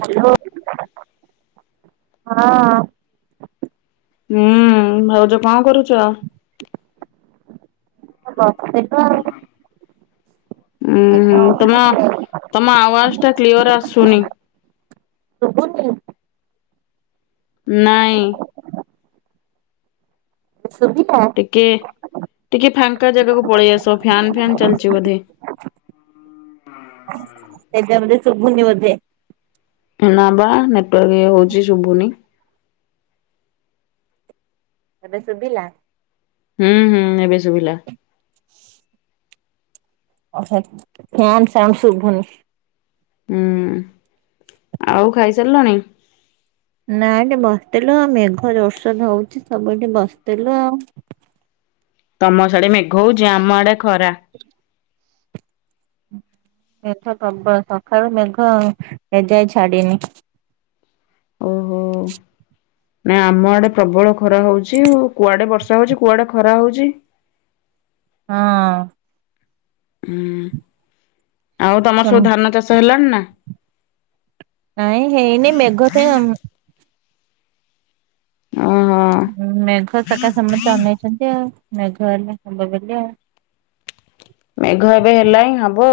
Hello, ହଁ। ହୁଁ ଭାଉଜ କଣ କରୁଛ? [unintelligible] ଉୁଁ ହୁଁ ଆଉ ତମ ତମ ଆୱାଜ ଟା କ୍ଲିୟର ଆସୁନି। ଶୁବୁଛି? ନାଇଁ। ଶୁବିଲା? ଟିକେ ଟିକେ ଫାଙ୍କା ଜାଗାକୁ ପଳେଇ ଆସ, ଫ୍ୟାନ୍ ଫ୍ୟାନ୍ ଚାଲିଛି ବୋଧେ। ସେଇଥିପାଇଁ ବଧେ ସୁୁବୁନି ବଧେ। ନାବା ନେଟୱାର୍କ ଇଏ ହଉଛି ଶୁଭୁନି। ଏବେ ଶୁଭିଲା? ହୁଁ, ହୁଁ ଏବେ ଶୁଭିଲା। ଫ୍ୟାନ ସାଉଣ୍ଡ ଶୁଭୁନି। ହୁଁ ଆଉ ଖାଇସାରିଲଣି? ନା ଏନା ବସିଥିଲୁ ମେଘ ଜୋରସୋର ରେ ହଉଛି ତ ସବୁ ଏଠି ବସିଥିଲୁ। ତମ ସିଆଡେ ମେଘ ହଉଛି ଆମ ଆଡେ ଖରା। ଏଥର ପ୍ରବଳ ସକାଳୁ ମେଘ ଏ ଯାଏ ଛାଡିିନି। ଓହୋ ନାଇ ଆମ ଆଡେ ପ୍ରବଳ ଖରା ହଉଚି ଆଉ। କୁଆଡେ ବର୍ଷା ହଉଛି କୁଆଡେ ଖରା ହଉଛି। ହଁ। ହଁ ଆଉ ତମର ହୁଁ ସବୁ ଧାନ ଚାଷ ହେଲାଣି ନା? ନାଇଁ ହେଇନି ମେଘ ତ ଏ ଆମ ଓହୋ। ମେଘ ସକାସେ ସମସ୍ତେ ଅନେଇଛନ୍ତି ଆଉ ମେଘ ହେଲେ ହବ ବୋଲି ଆଉ। ମେଘ ଏବେ ହେଲାଣି ହବ।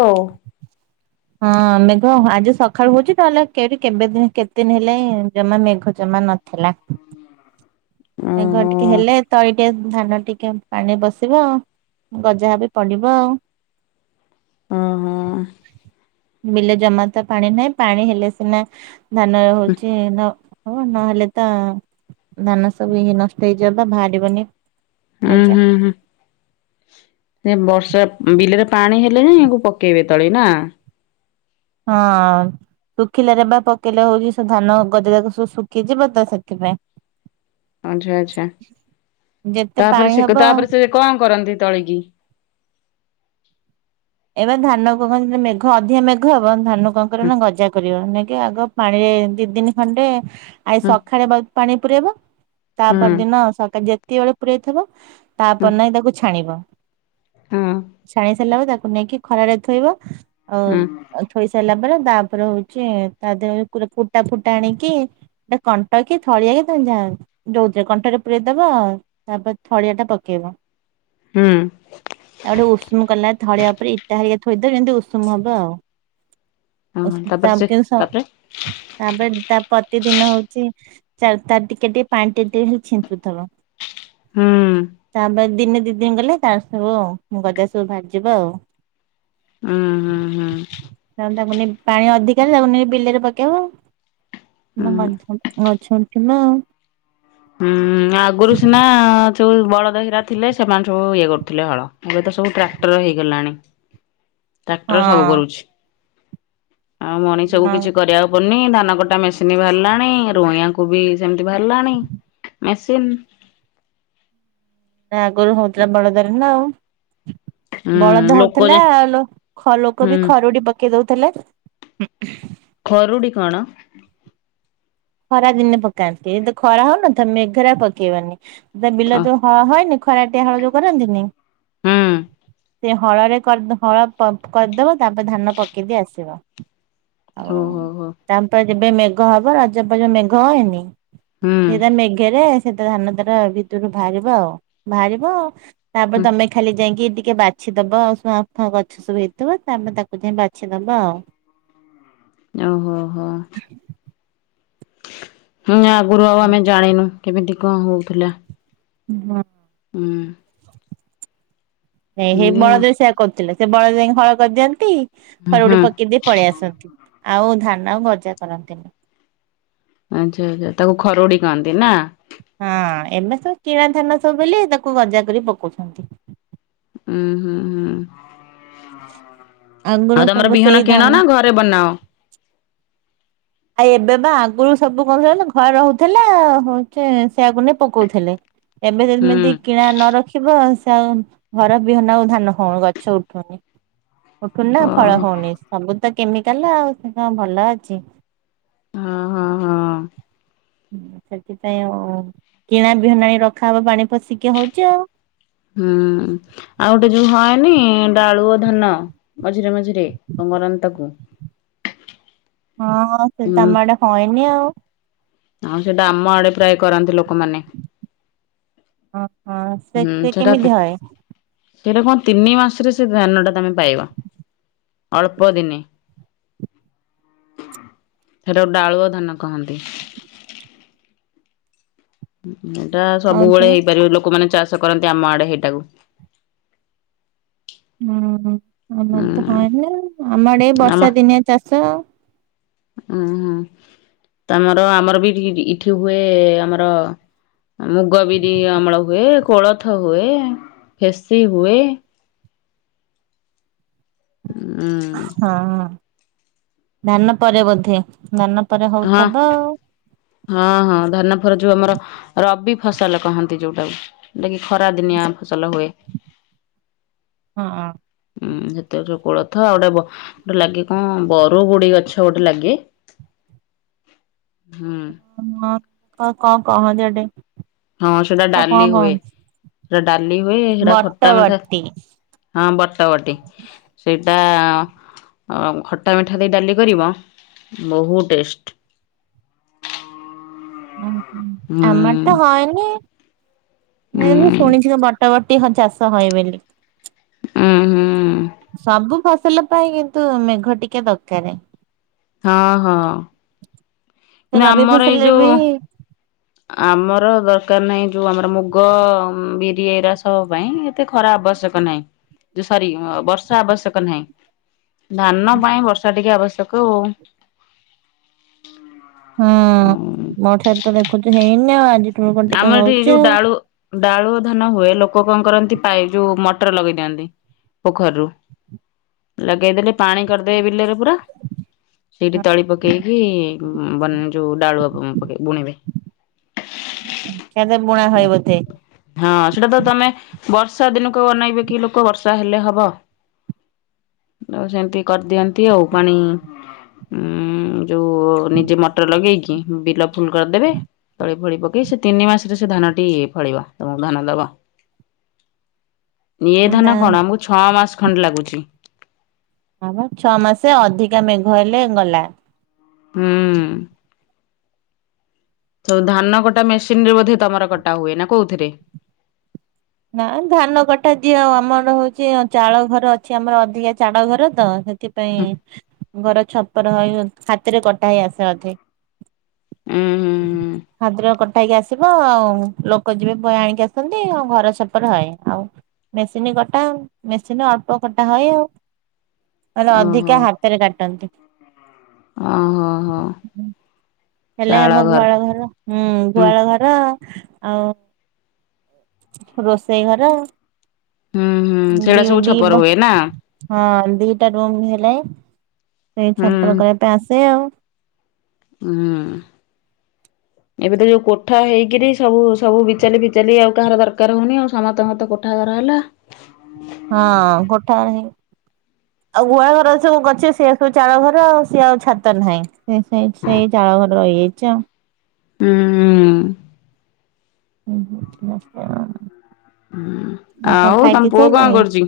ହଁ ମେଘ ହ ଆଜି ସକାଳୁ ହଉଛିି ତାହେଲେ କେରି କେବେ ଦିନ କେତେ ଦିନ ହେଲେ ହି ଜମା ମେଘ ଜମା ନ ଥିଲା। ଘର ଓହୋ ଟିକେ ହେଲେ ତ ଏ ଟିକେ ଧାନ ଟିକେ ପାଣି ବସିବ, ଗଜା ବି ପଡ଼ିବ। ଅ ହଁ ବିଲେ ଜମା ତ ପାଣି ନାହିଁ ପାଣି ହେଲେ ସିନା ଧାନ ଉଁ ହଉଛି ନ ହବ ନହେଲେ ତ ଧାନ ସବୁ ଇଏ ନଷ୍ଟ ହେଇଯିବ ବାହାରିବନି। ମଜା ହୁଁ ହୁଁ ସେ ବର୍ଷା ବିଲରେ ପାଣି ହେଲେ ହିଁ ୟାକୁ ପକେଇବେ ତଳେ ନା? ହଁ ଶୁଖିଲାରେ ବା ପକେଇଲେ ହଉଚି ସେ ଧାନ ଗଜା ଯାକ ସବୁ ଶୁଖିଯିବ ତ ସେଥିପାଇଁ। ଆଚ୍ଛା ଆଚ୍ଛା ଯେତେ ତାପରେ ପାଣି ସେ ହବ ତାପରେ ସେ କଣ କରନ୍ତି ତଳିକି? ଏବେ ଧାନ କଁ ମେଘ ଅଧିକା ମେଘ ହବ ଧାନ କଣ କରିବ ହୁଁ ନା ଗଜା କରିବ ନାଇ କି ଆଗ ପାଣିରେ ଦି ଦିନି ଖଣ୍ଡେ ଆଜି ହୁଁ ସଖାଳେ ପାଣି ପୁରେଇବ ତା ହୁଁ ପରଦିନ ସ ଯେତିକିବେଳେ ପୁରେଇ ଥିବ ହୁଁ ତାପର ଦିନ ଯାଇ ତାକୁ ଛାଣିବ। ହଁ ଛାଣି ସାରିଲା ବେଳେ ତାକୁ ନେଇକି ଖରାରେ ଥୋଇବ ହୁଁ ଆଉ ଥୋଇ ସାରିଲା ପରେ ତାପରେ ହଉଛି ତା ଦେହରେ କୁଟା ଫୁଟା ଆଣିକି ଏଟା କଣ୍ଟ କି ଥଳିଆ କି ତମେ ଯା ଯୋଉଥେରେ କଣ୍ଟାରେ ପୁରେଇଦବ ତାପରେ ଥଳିଆଟା ପକେଇବ। ହୁଁ। ଆଉ ଗୋଟେ ଉଷୁମ କଲା ଥଳିଆ ଉପରେ ଇଟା ହେରିକା ଥୋଇଦେବେ ଯେମିତି ଉଷୁମ ହବ ଆଉ। ଉଷୁ ତାପରେ ସ ତାପରେ ପ୍ରତିଦିନ ହଉଚି ତାର ଟିକେ ଟିକେ ପାଣି ଟିକେ ଟିକେ ଖାଲି ଛିଞ୍ଚୁଥିବ। ହୁଁ। ତାପରେ ଦିନେ ଦି ଦିନି ଗଲେ ତାରେ ସବୁ ଗଜା ସବୁ ବାହାରିଯିବ ଆଉ। ହୁଁ ହୁଁ ହୁଁ ତାପରେ ତାକୁ ନେଇ ପାଣି ଅଧିକା ହେଲେ ତାକୁ ନେଇ ବିଲରେ ପକେଇବ। ମ ହୁଁ ମ ଉଚନା ଥିଲ [inaudible] ଉଁ ଆଗରୁ ସିନା ସବୁ ବଳଦହିରା ଥିଲେ ସେମାନେ ସବୁ ଇଏ କରୁଥିଲେ ହଳ ଏବେ ତ ସବୁ ଟ୍ରାକ୍ଟର ହେଇଗଲାଣି। ଟ୍ରାକ୍ଟର ସବୁ ହଁ କରୁଛି ଆଉ ମଣିଷକୁୁ କିଛି କରିବାକୁ ବନି ଧାନ କଟା ମେସିନ୍ ବି ବାହାରିଲାଣି ରୁଇଁଆକୁ ବି ସେମିତି ବାହାରିଲାଣି। ହ ମେସିନ୍। ତା ଆଗରୁ ହଉଥିଲା ବଳଦରେ ନା ଆଉ। ହୁଁ ବଳଦ ଲୋକ ଯେ ହଉଥିଲା ଆଉ ଲୋକ ହୁଁ ବି ଖରୁଡି ପ କେଇ ଦଉଥେଲେ। ଖରୁଡ଼ି କଣ? ଖରା ଦିନେ ପକାନ୍ତି ଏଦ ଖରା ହଉନଥ ମେଘରେ ଆଉ ପକେଇବନି ବିଲ ଅ ଯେତେବେଳେ ହଳ ହଏନି ଖରାଟିଆ ହଳ ଯୋଉ କରନ୍ତିନି ହୁଁ ସେ ହଳରେ କରିଦ ହଳ କରିଦବ ତାପରେ ଧାନ ପକେଇଦେଇ ଆସିବ। ଆଉ ଓହ ହ ହୋ। ତାପରେ ଯେବେ ମେଘ ହବ ରଜପରେ ଜଉ ମେଘ ହଏନି ହୁଁ ସେଟା ମେଘ ଇଏରେ ସେଟା ଧାନ ତାର ଭିତରୁ ବାହାରିବ ଆଉ ବାହାରିବ ତାପରେ ହୁଁ ତମେ ଖାଲି ଯାଇକି ଟିକେ ବାଛିଦବ ଆଉ ସୁଆଁ ଫୁଆଁ ଗଛ ସବୁ ହେଇଥିବ ତାପରେ ତାକୁ ଯାଇ ବାଛିଦବ ଆଉ। ଓହୋ ହୋ ହୋ। ହୁଁ ଆଗରୁ ଆଉ ଆମେ ଜାଣିନୁ କେମିତି କଣ ହଉଥିଲା। ହଁ ହୁଁ। ହେଇ ହେଇ ଏମିତି ବଳଦ ଆଉ ବି ସେଇଆ କରୁଥିଲେ ସେ ବଳଦ ଯାଇକି ହଳ କରିଦିଅନ୍ତି ହୁଁ ଖରୁଡି ପକେଇ ଦେଇ ପଳେଇ ଆସନ୍ତି ଆଉ ଧାନ ଗଜା କରନ୍ତିନି। ଆଚ୍ଛା ଆଚ୍ଛା ତାକୁ ଖରୁଡି କହନ୍ତି ନା? ହଁ ଏବେ ସବୁ କିଣା ଧାନ ସବୁ ବୋଲି ତାକୁ ଗଜା କରି ପକଉଛନ୍ତି। ହୁଁ ହୁଁ। ଆଗରୁ ଆଉ ତମର ସବୁ ସେଇ ବିହଣ ଧାନ କିଣନା ଘରେ ବନାଅ। ଆଉ ଏବେ ବା ଆଗରୁ ସବୁ କଣ ହଉଥିଲାନା ଘର ହଉଥିଲା ହଉଛି ସେଇଆକୁ ନେଇ ପକଉଥିଲେ। ଏବେ ହୁଁ ଯେମିତି କିଣା ନ ରଖିବ ସେ ଆଉ ଘର ବିହନ ଆଉ ଧାନ ହଉନି ଗଛ ଉଠୁନି ଉଠୁନି ନା ଫଳ ଓହୋ ହଉନି। ସବୁ ତ କେମିକାଲ ଆଉ ସେ କଣ ଭଲ ଅଛି? ହଁ, ହଁ, ହଁ,। ସେଥିପାଇଁ ଆଉ କିଣା ବିହନ ଆଣି ରଖା ହବ ପାଣି ପଷିକି ହଉଛି ଆଉ। ହୁଁ ଆଉ ଗୋଟେ ଯୋଉ ହଏନି ଡାଳୁଅ ଧାନ? ମଝିରେ ମଝିରେ ଅ ମରନ୍ ତାକୁ। ହଁ, ହଁ ହୁଁ ସେଟା ଆମ ଆଡ଼େ ହଏନି ଆଉ। ଆଉ ସେଟା ଆମ ଆଡ଼େ ପ୍ରାୟ କରନ୍ତି ଲୋକମାନେ। ଓହୋ ସେ ସେ କେମିତି ହଏ? ସେଟା କଁ ତିନି ମାସରେ ସେ ଧାନଟା ତମେ ପାଇବା। ଅଳ୍ପ ଦିନି। ସେଟାକୁ ଡାଳୁଅ ଧାନ କହନ୍ତି। ଉଁ ଏଟା ହଉ ତ ସବୁବେଳେ ହେଇପାରିବ ଲୋକମାନେ ଚାଷ କରନ୍ତି ଆମ ଆଡ଼େ ହେଟାକୁ। ହୁଁ ଆମର ହୁଁ ତ ହଏନି ଆମର ଆଡ଼େ ଏଇ ବର୍ଷା ଦିନିଆ ଚାଷ। ଆହା। ତମର ଆମର ବି ଇଠି କିଠି ଇଠି ହୁଏ ଆମର ମୁଗ ବିରି, ଅମଳ ହୁଏ। କୋଳଥ ହୁଏ। ଫେସି ହୁଏ। ହୁଁ। ହଁ, ହଁ ଧାନ ପରେ ବୋଧେ ଧାନ ପରେ ହଁ ହଉଥିବ ଆଉ। ହଁ, ହଁ ଧାନ ଫରେ ଯୋଉ ଆମର ରବି ଫସଲ କହନ୍ତି ଯୋଉଟାକୁ ଟାକି ଖରା ଦିନିଆ ଫସଲ ହୁଏ। ହଁଅଁ। ହୁଁ, ସେତେରେ କୋଳଥ ଆଉ କେ ବ ଟେ ଲାଗେ କଁ ବରୁଗୁଡି଼ ଗଛ ଗୋଟେ ଲାଗେ ହୁଁ। ହଁ ହଁ କ କଁ କହନ୍ତି ଅଟେ ହଁ ସେଟା ଡାଲି ହୁଏ ସେଟା ଡାଲି ହୁଏ ସେଟା ବଟ ଖଟା ମିଠା ବଟି। ହଁ ବଟ ବଟି। ସେଇଟା ଅ ଖଟା ମିଠା ଦେଇ ଡାଲି କରିବ। ବହୁ ଟେଷ୍ଟ। ଉଁ ହୁଁ ହୁଁ ଆମ ଆଡ଼େ ତ ହଏନି। ଉଁ ନାଇଁ ମୁଁ ଶୁଣିଛି କ ବଟ ବଟି ହଁ ଚାଷ ହଏ ବୋଲି। ଉଁ ହୁଁ ସବୁ ଫସଲ ପାଇଁ କିନ୍ତୁ ମେଘ ଟିକେ ଦରକାରେ। ହଁ, ହଁ। ସେ ନୁ ରବି ଆମର ଏଇ ଫସଲରେ ବି ଯୋଉ ଆମର ଦରକାର ନାହିଁ ଯୋଉ ଆମର ମୁଗ, ବିରି ଏଇରା ସବୁ ପାଇଁ ତେ ଖରା ଆବଶ୍ୟକ ନାହିଁ ଯେ ସରି ବର୍ଷା ଆବଶ୍ୟକ ନାହିଁ। ଧାନ ପାଇଁ ବର୍ଷା ଟିକେ ଆବଶ୍ୟକ ଉ। ହୁଁ ମୋ ଠାରେ ତ ଦେଖୁଚୁ ହେଇନି ଆଉ ଆଜିଠୁ ମେଘ ଟିକେ ଆମର ଏଠି ହଉଚି ଯୋଉ ଆଉ? ଡାଳୁ ଡାଳୁଅ ଧାନ ହୁଏ ଲୋକ କଁ କରନ୍ତି ପାଇ ଯୋଉ ମଟର ଲଗେଇ ଦିଅନ୍ତି। ପୋଖରୀରୁ ଲଗେଇଦେଲେ ପାଣି କରିଦେଇ ବିଲରେ ପୁରା ହେଇଠି ହଁ। ତଳି ପକେଇକି ବନ୍ ଯୋଉ ଡାଳୁଅ ପ ପକେଇ ବୁଣିବେ। ହେ ଆତେ ବୁଣା ହଏ ବୋଧେ। ହଁ ସେଟା ତ ତମେ ବର୍ଷା ଦିନକୁ ଆଉ ଅନାଇବେ କି ଲୋକ ବର୍ଷା ହେଲେ ହବ। ଆଉ ସେମିତି କରିଦିଅନ୍ତି ଆଉ ପାଣି ଉଁ ଯୋଉ ନିଜେ ମଟର ଲଗେଇକି ବିଲ ଫୁଲ୍ କରିଦେବେ ତଳି ଫଳି ପ କି ସେ ତିନି ମାସରେ ସେ ଧାନଟି ଫଳିବ ତମୁ ଧାନ ଦବ। ଇଏ ଧାନ କଣ ଆମୁକୁ ଛଅ ମାସ ଖଣ୍ଡେ ଲାଗୁଚି। ହଁ ପା ଛଅ ମାସେ ଅଧିକା ମେଘ ହେଲେ ଗଲା। ହୁଁ। ସବୁ ଧାନ କଟା ମେସିନ୍ ରେ ବୋଧେ ତମର କଟା ହୁଏ ନା କୋଉଥିରେ? ନାଁ ଧାନ କଟା ଯିଏ ଆଉ ଆମର ହଉଚି ଚାଳ ଘର ଅଛି ଆମର ଅଧିକା ଚାଳ ଘର ତ ସେ ଥିପାଇଁ ହୁଁ ଘର ଛପର ହଏ ହାତରେ କଟା ହେଇ ଆସେ ଅଧେ। ଉଁ ହୁଁ ହାଦ୍ରକ ଥାଇକି ଆସିବ ଆଉ ଲୋକ ଯିବେ ବହେ ଆଣିକି ଆସନ୍ତି ଆଉ ଘର ଛପର ହଏ ଆଉ ମେସିନ୍ କଟା ମେସିନ୍ ଅଳ୍ପ କଟା ହଏ ଆଉ ଅଲେ ଓହୋ ଅଧିକା ହାତରେ କାଟନ୍ତି। ଓ ହୋ ହୋ। ହେଲେ ଆମ ଗୁହାଳ ଘର ହୁଁ ଗୁହାଳ ଘର ଆଉ ରୋଷେଇ ଘର ହୁଁ ହୁଁ ଦି ସେଇଟା ସବୁ ଦି ଛପର ହୁଏ ନା। ହଁ ଦିଟା ରୁମ୍ ହେଲେ ସେଇ ହୁଁ ଛପର କରିବା ପାଇଁ ଆସେ ଆଉ। ହଁ। ଏବେ ତ ଯୋଉ କୋଠା ହେଇକିରି ସବୁ ସବୁ ବିଚାଲି ଫିଚାଲି ଆଉ କାହାର ଦରକାର ହଉନି ଆଉ ସମସ୍ତଙ୍କ ତ କୋଠା ଘର ହେଲା। ହଁ କୋଠା ଘର ହେ ଆଉ ଗୁହାଳ ଘର ସବୁ ଗଛ ସେୟା ସବୁ ଚାଳ ଘର ଆଉ ସିଏ ଆଉ ଛାତ ନୁହେଁ। ସେ ସେଇ ସେଇ ଚାଳ ଘର ରହିଯାଇଛି ଆଉ। ହୁଁ। ହୁଁ ହୁଁ ହ। ହଁ କଣ ଆଉ ଖାଇପିଇ ତମ ପୁଅ ସାଇଲଣି? କଣ କରୁଛି?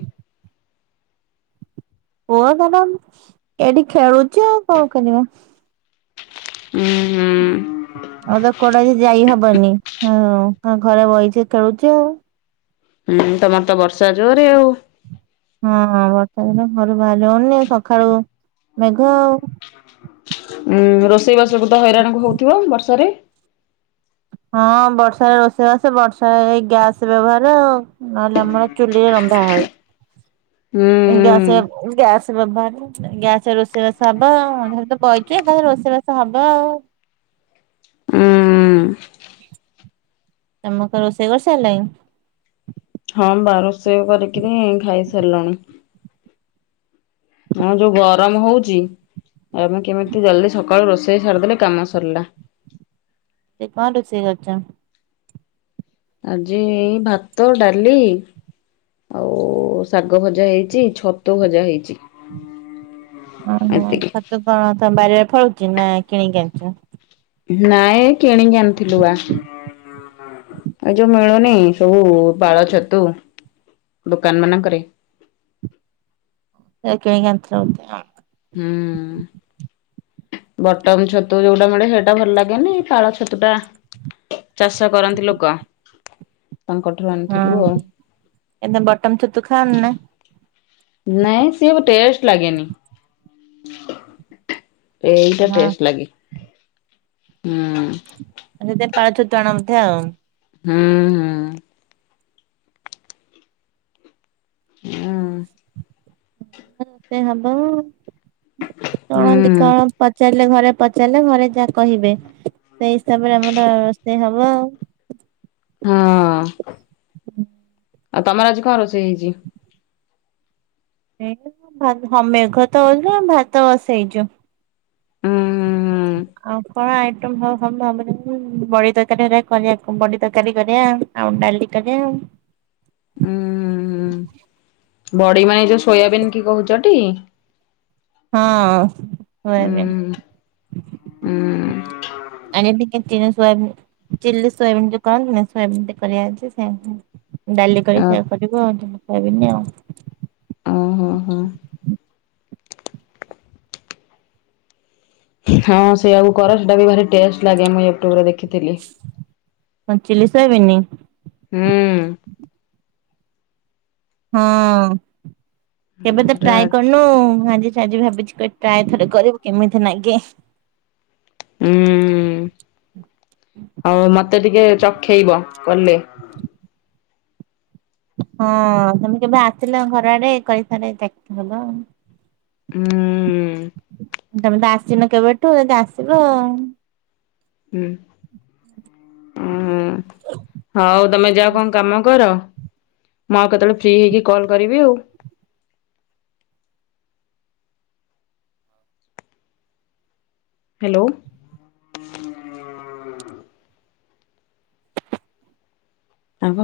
ପୁଅ ତାର ଏଠି ଖେଳୁଛି ଆଉ କଣ କରିବା। ହୁଁ ହୁଁ। ଆଉ ତ କୋଉଡା ଯାଇ ହବନି ହୁଁ ଘରେ ବହିଛି ଖେଳୁଛି ଆଉ। ହୁଁ ତମର ତ ବର୍ଷା ଜୋରରେ ଆଉ। ହଁ ବର୍ଷା ଦିନ ଘରୁ ବାହାରି ହଉନି ସକାଳୁ ମେଘ ଆଉ। ଉଁ ରୋଷେଇବାସ କୁତ ହଇରାଣ କୁ ହଉଥିବ ବର୍ଷାରେ? ହଁ ବର୍ଷାାରେ ରୋଷେଇବାସ ବର୍ଷାରେ ଗ୍ୟାସ ବ୍ୟବହାର ଆଉ। ନହେଲେ ଆମର ଚୁଲିରେ ରନ୍ଧା ହୁଏ ହୁଁ ଗ୍ୟାସ ଗ୍ୟାସ ବ୍ୟବହାର ଗ୍ୟାସରେ ରୋଷେଇବାସ ହବ ଆଉ ଅନ୍ଧାରେ ତ ବଇଚୁ କଣ ରୋଷେଇବାସ ହବ ଆଉ। ଉଁ ତମେ କଣ ରୋଷେଇ କରି ସାରିଲଣି? ହଁ ବା ରୋଷେଇ କରିକିରି ଖାଇସାରିଲାଣି। ହଁ ଯୋଉ ଗରମ ହଉଛିି ଆଉ ଆମେ କେମିତି ଜଲଦି ସକାଳୁ ରୋଷେଇ ସାରିଦେଲେ କାମ ସରିଲା। ସେ କଣ ରୁଷେଇ କରିଛ? ଆଜି ଏଇ ଭାତ, ଡାଲି ଆଉ ଶାଗ ଭଜା ହେଇଛି ଛତୁ ଭଜା ହେଇଛି। ଓହୋ ଏତିକି। ଛତୁ କଣ ତମ ବାରିଆଡେ ଫଳୁଛି ନା କିଣିକି ଆଣିଛ? ନାଇଁ କିଣିକି ଆଣିଥିଲୁ ବା। ଏ ଯୋଉ ମିଳୁନି ସବୁ ପାଳ ଛତୁ ଦୋକାନ ମାନଙ୍କରେ ଏ କିନିକି କୁ ଆଣିଥିଲୁ ଏମିତି ଆଉ। ହୁଁ। ବଟମ ଛତୁ ଯୋଉଟା ମିଳେ ସେଇଟା ଭଲ ଲାଗେନି ପାଳ ଛତୁ ଟା ଚାଷ କରନ୍ତି ଲୋକ ତାଙ୍କଠାରୁ ଆନି ହଁ କିନ୍ତୁ ବଟନ ଛତୁ ଖାଅନି ନା? ନାଇଁ ସିଏ ଟେଷ୍ଟ ଲାଗେନି। ଏଇଟା ହଁ ଟେଷ୍ଟ ଲାଗି। ହୁଁ। ଆ ସେତେ ପାଳ ଛତୁ ଆଣନ୍ତି ଆଉ। ହୁଁ। ହୁଁ ହଁ। ରୋଷେଇ ହବ ଚଳନ୍ତି ହୁଁ। କଣ? ପଚାରିଲେ ଘରେ ପଚାରିଲେ ଘରେ ଯାହା କହିବେ ସେଇ ହିସାବରେ ଆମର ରୋଷେଇ ହବ ଆଉ। ହଁ। ଆଉ ତମର ଆଜି କଣ ରୋଷେଇ ହେଇଛି? ହଁ ମେଘ ତ ହଉଚି ଭାତ ବସେଇଛୁ। ହୁଁ ହୁଁ ଆଉ କଣ ଆଇଟମ ହବ [unintelligible] ବଡି ତରକାରୀ କରିବା କରିବା ବଡି ତରକାରୀ କରିବା। ଆଉ ଡ଼ାଲି କରିବା ଆଉ। ଉଁ ହୁଁ ହୁଁ ହୁଁ ବଡି ମାନେ ଏଇ ଯୋଉ ସୋୟାବିନ୍ କି କହୁଚ ଟି? ହଁ ଉଁ ସୋୟାବିନ। ଉଁ ଅନ ଟିକେ ତିଣ ସୋୟାବିନ। ଚିଲ୍ଲି ସୋୟାବିନ୍ ଯୋଉ କହନ୍ତିନି ନା ସୋୟାବିନ୍ ଟେ କରିବା ଆଜି ସେମ ଡାଲି କରି ଅ ସେଇଆ କରିବୁ ଆଉ ସୋୟାବିନ ଆଉ। ଓ ହୋ ହୋ। ହଁ ସେଇଆକୁ କର ସେଇଟା ବି ଭାରି ଟେଷ୍ଟ ଲାଗେ ମୁଁ ୟୁଟ୍ୟୁବରେ ଦେଖିଥିଲି। କଣ ଚିଲି ସୋୟାବିନି। ହୁଁ। ହଁ କେବେ ତ ସେଟା ଟ୍ରାଏ କରନୁ ଆଜି ଆଜି ଭାବିଚି କ ଟ୍ରାଏ ଥରେ କରିବ କେମିତି ନାଗେ? ହୁଁ ହଉ ମତେ ଟିକେ ଚଖେଇବ କଲେ। ହଁ ତମେ କେବେ ଆସିଲେ ଘର ଆଡେ କରିସାରି ଦେଖେଇବ। ହୁଁ। ତମେ ତ ଆସିନ କେବେଠୁ ଯଦି ଆସିବ ହୁଁ ଅ ହଁ ହଉ। ତମେ ଯାଅ କଣ କାମ କର। ମୁଁ ଆଉ କେତେବେଳେ ଫ୍ରି ହେଇକି କଲ୍ କରିବି ଆଉ। ହାଲୋ। ଆଉ କଣ